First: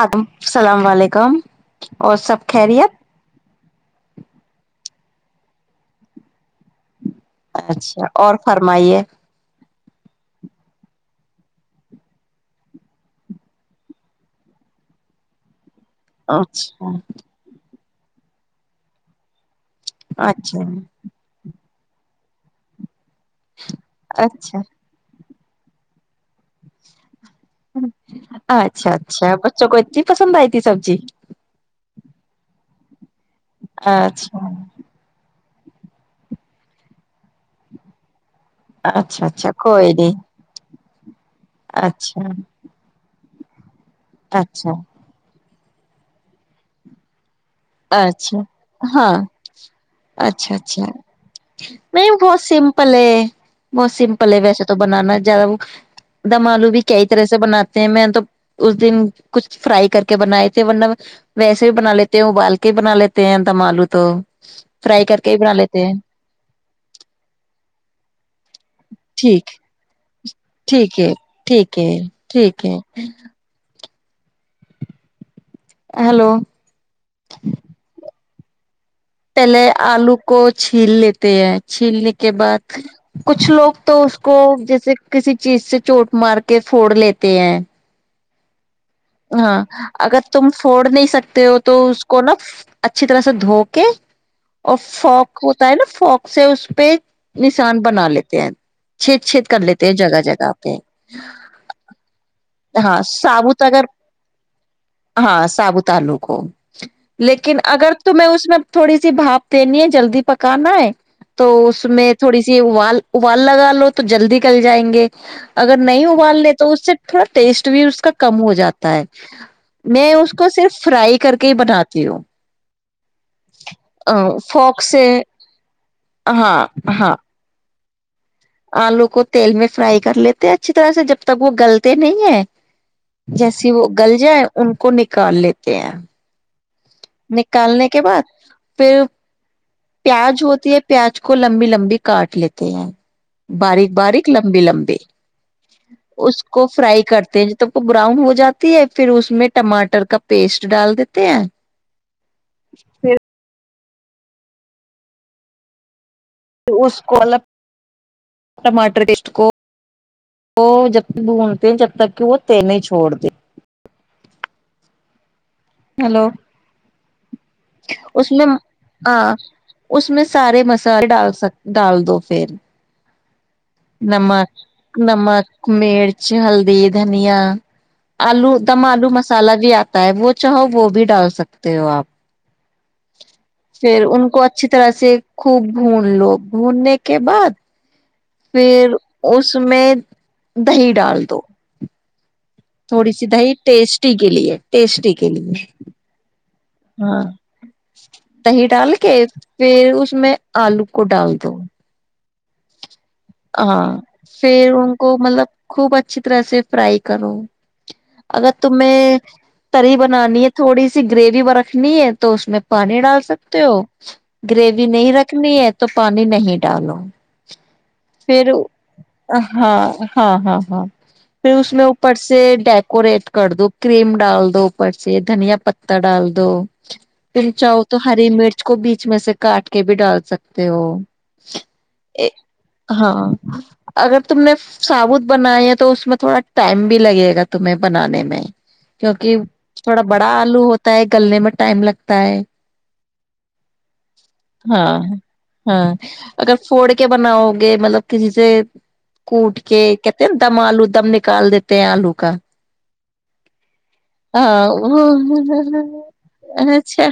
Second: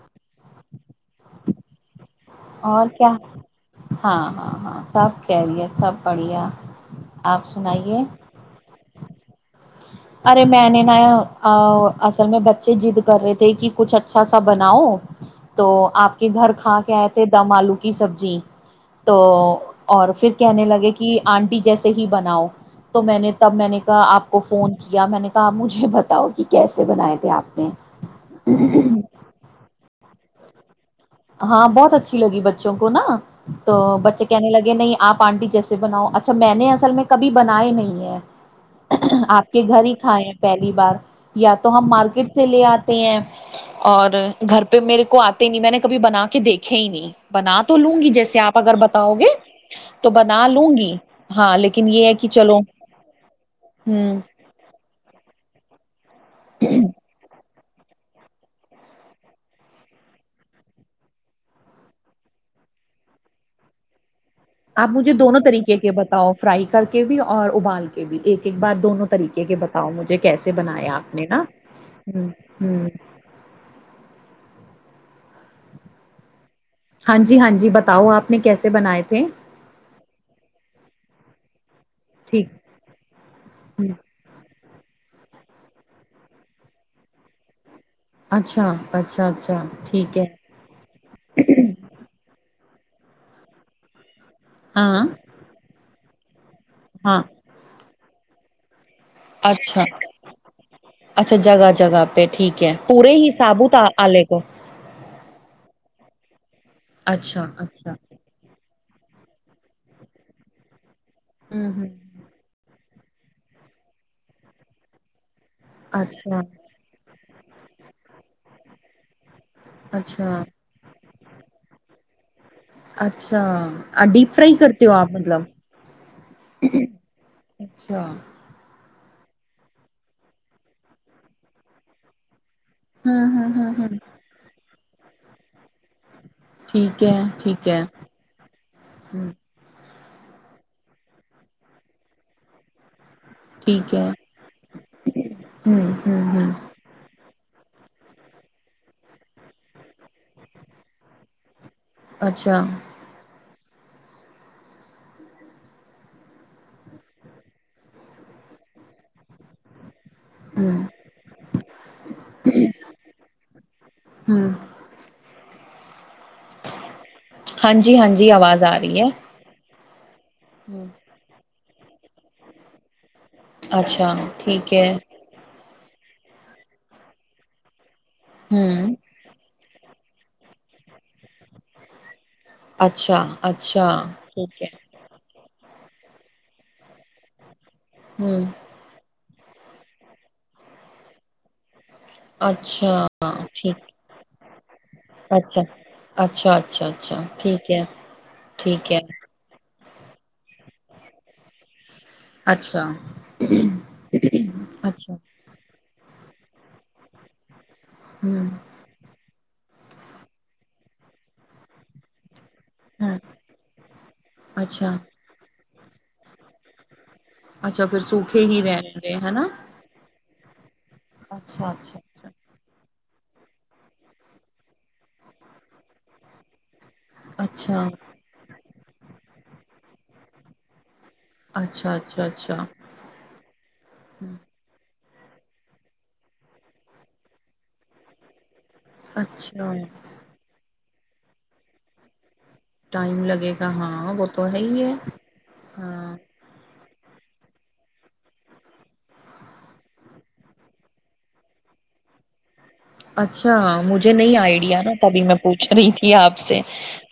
آدم سلام وعلیکم اور کیا ہاں ہاں ہاں سب کیریت سب بڑھیا آپ سنائیے اچھا اور فرمائیے ارے میں نے نا اصل میں بچے جضد کر رہے تھے کہ کچھ اچھا سا بناؤ تو آپ کے گھر کھا اچھا کے آئے تھے دم آلو کی سبزی تو اور پھر اچھا کہنے لگے کہ آنٹی جیسے صحیح بناؤ تو میں نے تب میں نے کہا آپ کو اچھا فون یا میں نے کہا مجھے بتاؤ کہ کیسے بناائے تھے آپ نے اچھا اچھا بچوں کوئی جی پسند آئی تھی سبزی ہاں بہت اچھی لگ بچ چ کوناا تو بچے اچھا کہنے لگے نہیں آپ آنٹی جیسے بناؤ اچھا میں نے اصل میں کبھی بنائے نہیں ہے اچھا اچھا آپ کے گھر کوئی ہی نہیں کھائے ہیں پہلی بار یا تو ہم اچھا مارکیٹ سے لے آتے ہیں اور گھر اچھا پہ میرے کو آتا تینی میں نے کبھی بنا کے دیکھے ہی نہیں بنا تو لوں گی جیسے اچھا آپ اگر ہاں بتاؤ گے تو بنا اچھا لوں اچھا گی ہاں لیکن یہ نہیں ہے کہ بہت چلو سمپل ہے بہت ہوں سمپل ہے ویسے تو بنانا زیادہ دمالو بھی کئی طرح سے بنات میں تو اس دن کچھ فرائی کر کے بنائے تھے ورنہ ویسے بھی بنا لیتے ہیں ابال کے کے بنا لیتے ہیں دم آلو تو آپ فرائی مجھے کر کے ہی دونوں بنا طریقے لیتے کے ہیں بتاؤ فرائی کر کے بھی اور ابال کے بھی ایک ایک بار دونوں طریقے ٹھیک کے بتاؤ مجھے کیسے بنایا ٹھیک ہے آپ نے نا ٹھیک ہے ہ ٹھیک ہ ہے ہلو ہاں جی ہاں جی بتاؤ آپ نے کیسے بناائے تھے پہلے آلو کو چھیل لیتے ہیں چھیلنے کے ٹھیک بعد کچھ لوگ تو اس کو جیسے صرف کسی چیز سے چوٹ مار کے پھوڑ لیتے ہیں اچھا اچھا اچھا ہاں ٹھیک اگر ہے تم پھوڑ نہیں سکتے ہو تو اس کو نا اچھی طرح سے دھو کے اور ہاں فوک ہوتا ہے نا فوک سے پہ ہاں نشان بنا لیتے ہیں چھید چھید کر اچھا لیتے ہیں جگہ جگہ پہ اچھا جگہ جگہ پہ ٹھیک ہے ہاں پورے ہی سابوت اگر ہاں سابو تلو ہو اچھا لیکن اچھا اگر تو میں اس میں تھوڑی سی بھاپ دینی ہے جلدی پکانا ہے تو ہوں اس ہوں میں تھوڑی سیال ابال لگا لو تو جلدی کل جائیں گے اگر نہیں اچھا ابالنے تو اس سے تھوڑا ٹیسٹ بھی اس کا کم ہو جاتا ہے ت [unintelligible] میں اچھا اس کو صرف فرائی کر کے ہی بناتی ہو اچھا ڈیپ فرائی کرتے فوک ہو سے آپ مطلب ہاں ہاں چھ [unintelligible] آلو کو تیل میں فرائی کر لیتے اچھی طرح سے جب تک وہ گلتے نہیں ہے ہاں ہاں ہاں جیسی وہ ہاں گل جائے ان کو نکال لیتے ہیں ٹھیک ہے ٹھیک ہے نکالنے کے بعد پھر ہ پیاز ہوتی ہے پیاز کو لمبی لمبی کاٹ لیتے ہیں باریک ٹھیک ہے باریک لمبی لمبی ہوں ہوں اس ہوں کو فرائی کرتے ہیں تو وہ براؤن ہو جاتی ہے پھر اس میں ٹماٹر کا پیسٹ ڈال دیتے ہیں اچھا اس کو ٹماٹر پسٹ کو وہ ہوں جب تک ڈھونڈتے جب تک کہ وہ تینے چھوڑتے ہوں ہلو ہاں جی ہاں جی اس میں آواز رہی ہے آ اس میں سے سارے ہوں مسالے ڈال سکتے ڈال دو پھر اچھا نم ٹھیک ہے نم [unintelligible] مرچ ہلدی دھنیا آلو دم ہوں آلو مسالا بھی آ ہوتا ہے وہ چاہو وہ بھی ڈال سکتے ہو آپ اچھا اچھا پھر ان کو ٹھیک ہے اچھی طرح سے خوب بھون لو بھوننے کے بعد۔۔ ہوں پھر۔۔ اس میں دہی ڈال دو۔ اچھا تھوڑی سی دی ٹھیک ٹیسٹی کے لیے۔ ٹیسٹی کے لیے۔ اچھا اچھا اچھا اچھا ہاں ٹھیک ہے دہی ٹھیک ڈال ہے کے۔۔۔ پھر اس میں آلو کو ڈال دو۔ اچھا ہاں۔ پھر ان اچھا کو مطلب خوب اچھی۔۔۔ طرح سے فرائی کرو۔ ہوں اگر تمہیں۔۔۔ تری بنانی ہے۔ تھوڑی سی گریوی والا۔۔۔ نی ہے تو اس میں۔۔۔ پانی ہوں ڈال سکتے ہو۔ گریوی اچھا نہیں رکھنی ہے۔۔ تو پانی نہیں ڈالو۔ اچھا پھر سوکھے ہی رہیں گے۔ ہے نا؟ ہاں ہاں ہاں ہاں۔ پھر اچھا اس میں اچھا اوپر سے ڈ۔۔ یڑ کر دو۔ کریم ڈال دو اوپر سے۔ دھنیا پتہ ڈال۔۔۔ دو۔ پھر اچھا چاہو تو ہری مرچ کو بیچ میں سے کاٹ کے بھی ڈال سکتے۔۔ تے وہ۔ اچھا اچھا اچھا اچھا ہاں اگر ہوں، تم نے۔۔۔ سابوت بنائے ہیں تو اس میں تھوڑا ٹائم بھی لگے گا تمہیں بنانے میں۔ کیونکہ اچھا تھوڑا بڑا آلو ہوتا۔۔۔ [unintelligible] گلنے میں ٹائم لگتا ہے۔ ٹائم لگے گا۔ ہاں وہ تو ہے ہی ہے۔ ہاں۔ توڑ کے بناؤ گے۔ مطلب کسی سے کوٹ کے کہتے ہیں نا دم آلو دم نکال دیتے ہیں آلو کا۔ اچھا مجھے نہیں ہاں آئیڈیا نا۔ وہ تبھی میں پوچھ رہی تھی۔ آپ سے اچھا۔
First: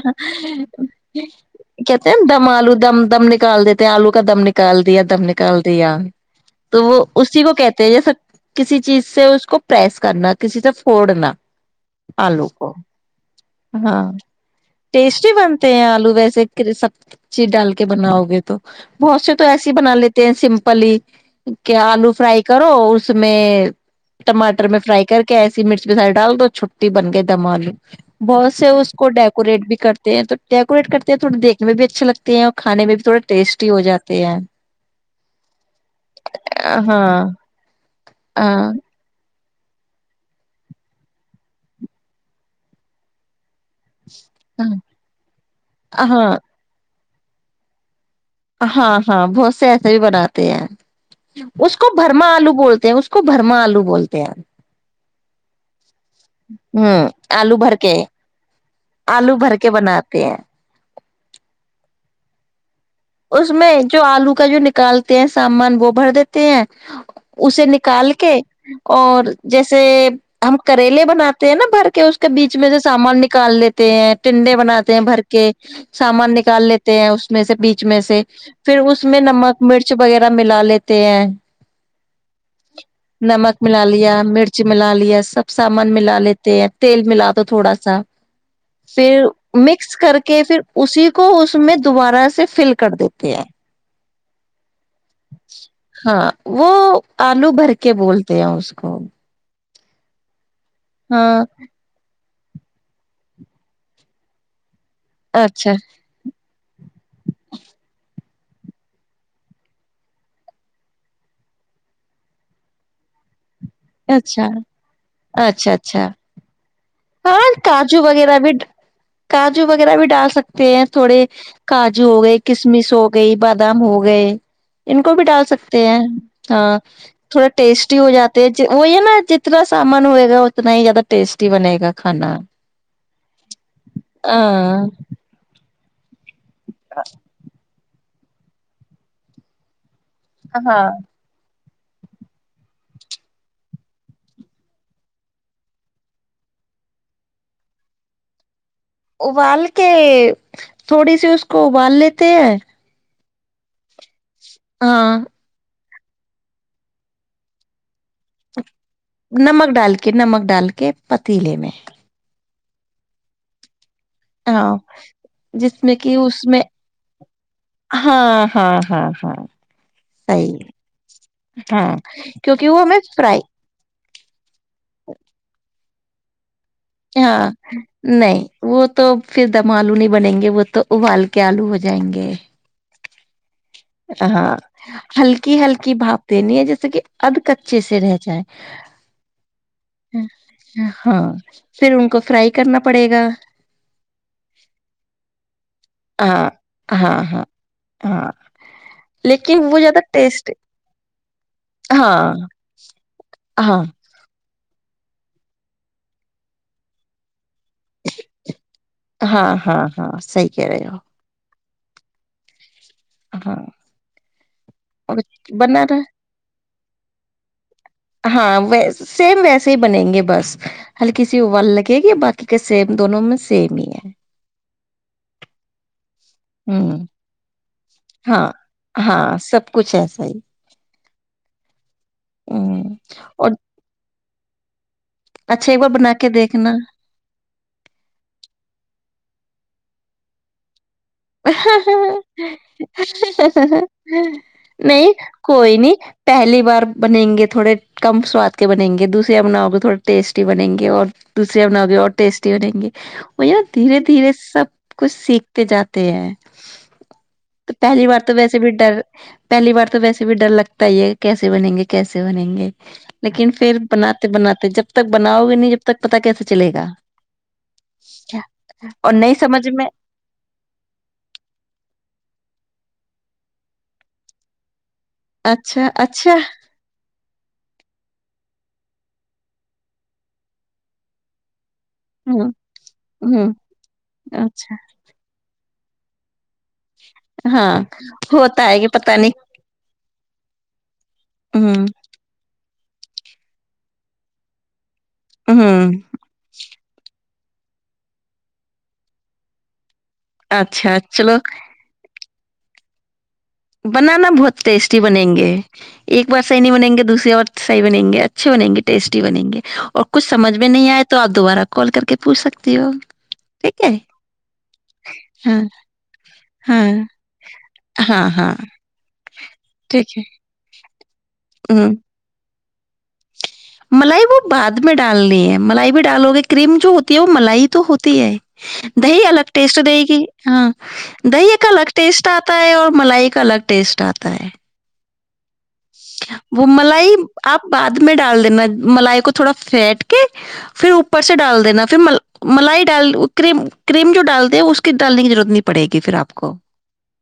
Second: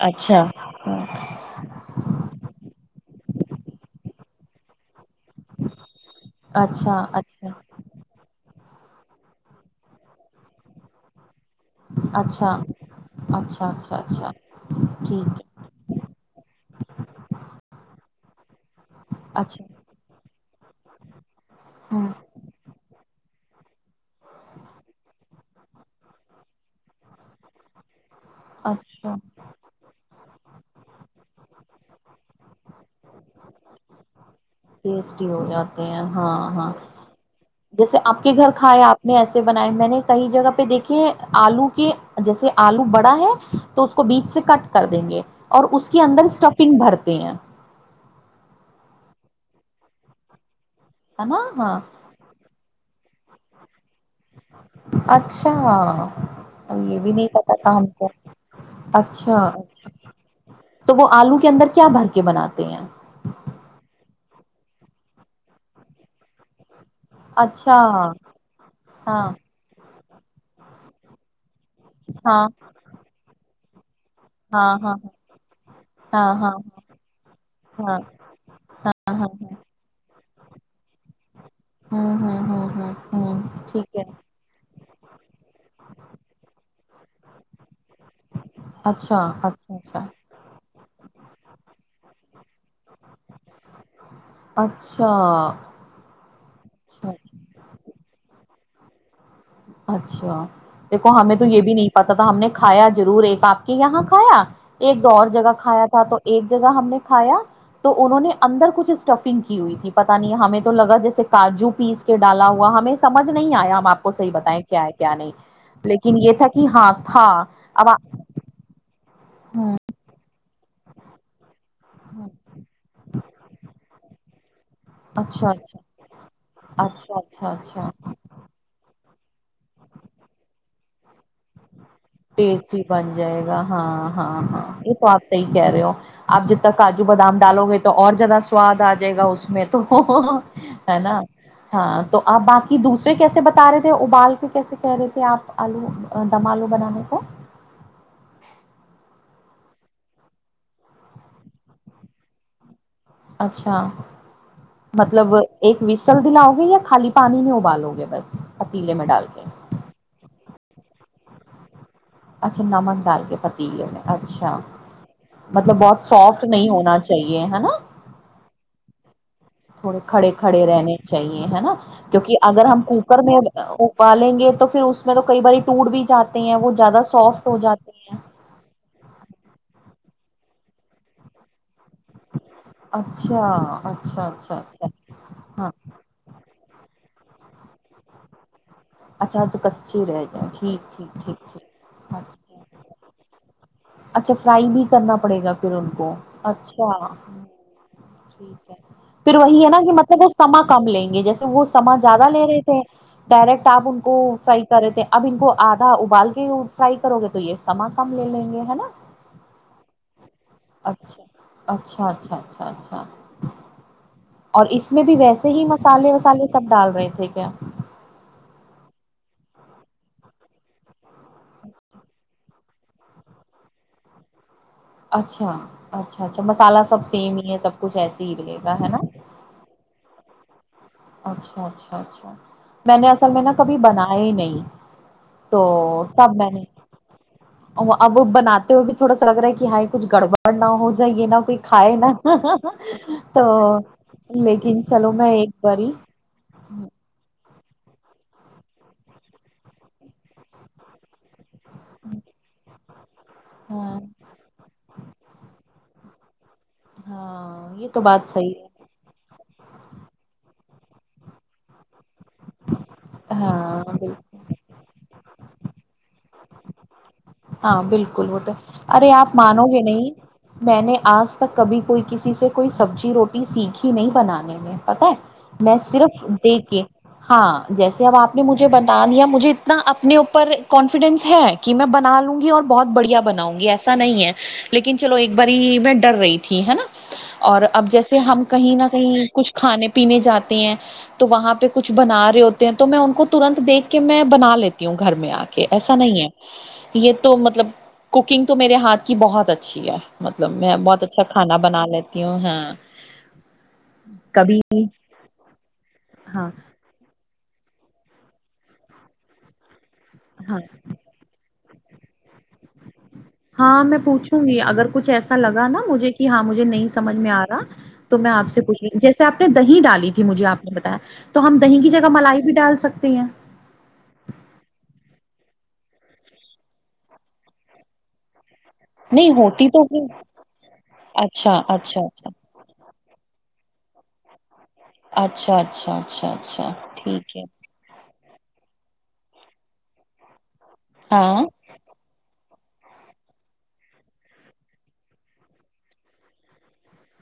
کہتے ہیں دم الو دم۔۔۔ دم نکال دیتے ہیں۔ آلو کا دم نکال دیا۔۔۔ دم نکال دیا۔ تو وہ اچھا اسی اچھا کو کہتے ہیں جیسا کسی۔۔۔ چیز سے اس کو پرریس کرنا۔ کسی سے پھوڑنا۔ آلو اچھا کو اچھا اچھا ہاں اچھا ٹھیک ٹیسٹی ہی ہے بنتے ہیں آلو ویسے سب چیز ڈال کے ب نا ہوگے تو بہت سے تو اچھا ایسے ہی بنا لیتے ت سمپلی کہ ہاں آلو فرائی کرو اس میں ٹماٹر میں فرائی کر کے ایسی مرچ مسائی ڈال دو چھٹی بن گئے دم آلو بہت سے اس کو اچھا ڈیکوریٹ بھی کرتے ہیں تو ڈیکوریٹ کرتے ہیں تھوڑے دیکھنے میں بھی اچھے لگتے ہیں اور کھانے میں بھی تھوڑے ٹیسٹی ہو جاتے ہیں ٹیسٹی ہو جاتے ہیں ہاں ہاں جیسے آپ کے گھر ہاں کھائے آپ نے ایسے بنائے میں نے کئی جگہ پہ دیکھے آلو کے جیسے آلو بڑا ہے تو اس کو بیچ سے کٹ کر دیں گے اور اس کے اندر ہاں اسٹفنگ بھرتے تے ہیں ہاں ہاں بہت سے ایسے بھی بناتے ہیں ہے نا اس ہاں کو برما آلو بولتے ہیں اس کو بھرما آلو بولتا اچھا یہ ہوں بھی نہیں پتا آلو بھر تھا ہم کے کو آلو اچھا بھر کے بناتے ہیں تو وہ آلو کے اندر کیا بھر کے بناتے تی ہیں اس میں جو آلو کا جو ن نکالتے ہیں سامان وہ بھر دیتے ہیں اسے اچھا نکال کے اور ہاں جیسے ہم کریلے بناتے تھ نا بھر کے اس کے ہاں بیچ میں سے سامان نکال لیتے ت ٹنڈے ہاں بناتے ہاں ہیں بھر کے ہاں سامان ہاں نکال لیتے ہیں اس میں سے بیچ ہاں میں سے پھر اس ہاں میں ہاں نمک مرچ وغیرہ ملا لیتے ہیں ہوں ہوں ہوں ہوں ہوں نمک ملا ٹھیک ہے لیا مرچ ملا ل سب سامان ملا لیتے ہیں تیل ملا تو تھوڑا سا اچھا پھر اچھا مکس اچھا کر کے پھر اسی کو اس میں دوبارہ سے فل کر دیتے ہیں اچھا ہاں وہ اچھا آلو بھر کے بولتے ہیں اس کو ک اچھا دیکھو ہمیں تو یہ بھی نہیں پتا تھا ہم نے کھایا ضرور ایک آپ کے یہاں کھایا ایک دو اور جگہ اچھا کھایا تھا تو ایک جگہ ہم نے کھایا تو انہوں نے اندر کچھ اسٹفنگ کی ہوئی تھی پتا نہیں ہمیں تو لگا جیسے کاجو پیس کے ڈالا ہوا ہمیں سمج نہیں آیا ہم آپ کو اچھا بتیں کیا ہے کیا نہیں اچھا اچھا لیکن یہ تھا کہ ہاں تھا ہاں اب کاجو وغیرہ بھی کاجو ہ وغیرہ بھی ڈال سکتے پ تھوڑے کاجو ہو گئے کسمش ہو گئی بادام ہو گئے ان کو بھی ڈال اچھا اچھا سکتے ہیں ہاں اچھا اچھا تھوڑا اچھا ٹیسٹی ہو جاتے ہیں وہ ہے نا جتنا سامان ہوئے گا اتنا ہی زیادہ ٹیسٹی بنے گا کھانا ٹیسٹی بن جائے گا ہاں ہاں ہاں ا یہ تو آپ سحی کہہ رہے ہو [inaudible] آپ جب تک کاجو بادام ڈالو گے تو اور زیادہ سواد آ جائے گا اس میں تو ہاں ہے نا ہاں تو آپ باقی دوسرے کیسے بتا رہے تھے ابال کے کیسے کہہ رہے تھے آپ آلو دم آلو بنانے ا ابال کے تھوڑی سی اس کو ابال لیتے ہیں اچھا ہاں مطلب ایک وسل دلاؤ گے یا خالی پانی میں ابالو گے بس پتیلے میں ڈال کے نمک ڈال کے نمک ڈال کے پتیلے میں اچھا نمک ڈال کے پتیلے میں اچھا ہاں جس مطلب میں بہت کہ اس سافٹ میں نہیں ہونا چاہیے ہے نا ہاں ہاں ہاں ہاں تھوڑے کھڑے صحیح کھڑے رہنے چاہیے ہے نا ہاں کیونکہ اگر ہم وہ ہمیں کوکر میں فرائی ابالیں گے تو پھر اس میں تو کئی باری ٹوٹ بھی چاہتے ہیں وہ زیادہ سافٹ ہاں ہو جاتے ہیں نہیں وہ تو پھر دمعلو نہیں بنیں گے وہ تو ابال کے آلو ہ اچھا اچ ہاں ہلکی ہلکی بھاپ دینی ہے جیسے کہ اب کچے سے رہ جائے اچھا تو کچے رہ ہمم جائیں ہمم ٹھیک ٹھیک ہاں ٹھیک پھر ان ٹھیک کو فرائی اچھا کرنا پڑے گا اچھا فرائی بھی کرنا پڑے گا پھر ان کو ہاں اچھا ہاں ہمم ہاں ہاں ٹھیک پھر لیکن وہی ہے نا کہ زیادہ مطلب وہ ٹیسٹ سماں کم لیں گے جیسے وہ سماں ہاں زیادہ لے رہے تھے ڈائریکٹ ہاں آپ ان کو فی کرے تھے اب ان کو آدھا ابال کے فرائی کرو گے تو یہ سمان کم لے لیں گے ہے نا ہاں ہاں ہاں صحیح کہہ رہے ہو اچھا اچھا اچھا اچھا اچھ ہمم اور اس میں بھی ویسے ہی مسالے وسالے سب ڈال رہے تھے کیا ہاں و سیم ویسے ہی بنیں گے بس ہلکی سی وال لگے گی باقی کا سیم دونوں میں سیم ہی ہے اچھا اچھا اچھا مسالہ ہوں سب سیم ہی ہے سب کچھ ایسے ہی ہاں ملے گا ہے نا ہاں سب کچھ ایسا ہی اچھا اچھا اچھا اچھا ہوں میں نے اصل میں اور نا کبھی بنایا ہی نہیں تو اچھا ایک بار بنا کے تب میں نے دیکھنا اب وہ بناتے ہوئے بھی تھوڑا سا لگ رہا ہے ہ کچھ گڑبڑ نہ ہو یہ نہا کوئی کھائے نا تو لیکن چلو نہیں میں ایک کوئی باری نہیں پہلی بار بنیں گے تو تھوڑے کم سواد کے بنیں گے دوسرے بناؤ کے تھوڑے ٹیسٹی بنیں گے اور دوسریا بنا کےے اور ٹیسٹی ہو بیں گی ہو یا دھیرے ہاں دھیرے سب کچھ سیکھتے جاتے کہ تو ہاں یہ پہلی بار بات تو صحیح ویسے بھی ڈر پہلی بار تو ویسے بھی ڈر لگتا ہی ہے کیسے بنیں گے کیسے بنیں گے ہے لیکن پھر ہاں بناتے بالکل بناتے جب تک بناؤ گے نہیں جب تب تک پتا کیسے چلے گا ہاں بالکل وہ تو اچھا ارے اور آپ نہیں مانو سمجھ گے میں نہیں میں نے آج تک کبھی کوئی کسی سے کوئی سبزی روٹی سیکھی نہیں بنانے میں پتا ہے میں اچھا صرف اچھا دیکھ کے ہاں جیسے اب آپ نے مجھ بتا دیا مجھے اتنا اپنے اوپر کانفیڈنس ہے کہ میں بنا ہوں گی اور بہت بڑھیا ہوں بناؤں گی ایسا نہیں ہے اچھا لیکن چلو ایک باری وڈر ریٹ ت ہے نا اور ہاں اب جیسے ہم ہوتا کہیں ہے نہ کہ پتا کہیں نہیں کچھ کھانے پینے جاتے تی ہیں تو وہاں پہ ہوں کچھ بنا رہے ہو تو میں ان کو ترنت دیک کے میں بنا لیتا تی ہوں گھر میں آ کے ہوں ایسا نہیں ہے تو مطلب کوکنگ تو میرے ہاتھ کی بہت اچھی ہے مطلب میں بہت اچھا کھانا بنا لیتا تیوں ہاں بنانا کبھی بہت ٹیسٹی بنیں گے ایک بار ہاں سحینی بنیں گے دوسری بار صح بنیں گے اچھے بنیں گے ٹیسٹی بنیں گے اور کچھ سمجھ ہاں میں نہیں آئے تو آپ دوبارہ کال کر کے پوچھ سکتی ہو ہاں ٹھیک ہے میں پوچھوں گی اگر کچھ ایسا ہاں لگا نا مجھے کہ ہاں مجھے نہیں سمجھ میں آ رہا تو ہاں میں آ ہاں سے پوچھنا جیسے آپ نے دہی ڈالی ٹھیک تھی ہے مجھے آپ نے بتایا تو ہم دہی کی ہوں جگہ ملائی بھی ڈالتے ملائی وہ بعد میں ڈال ڈالنی ہے ملائی بھی ڈالو گے کریم جو ہوتی ہے وہ ملائی تو ہوتی ہے دہی نہیں الگ ہوتی ٹیسٹ تو دے پھر گی ہاں دہی اچھا ایک الگ اچھا ٹیسٹ اچھا آتا ہے اور ملائی کا الگ ٹیسٹ آتا ہے اچھا اچھا اچھا وہ اچھا ملائی ٹھیک ہے آپ بعد میں ڈال میں ملائی کو تھوڑا پھینٹ کے پھر اوپر سے ہاں ڈال دینا پھر ملائی ڈال کرم کریم جو ڈالتے ہیں اس کی ڈالنے کی ضرورت نہیں پڑے گی پھر آپ کو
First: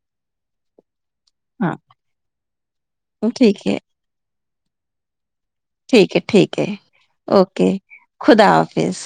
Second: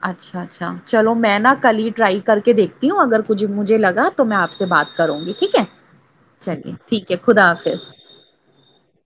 اچھا اچھا چلو میں نہا ہاں کل ہی رائی کر کے دیکھ ہوں اگر کچھ ٹھیک ہے مجھے لگا تو میں آپ سے بات کروں گی ٹھیک ہے ٹھیک ہے ٹھیک ہے چلیے ٹھیک ہے خدا اوکے حافظ خدا حافظ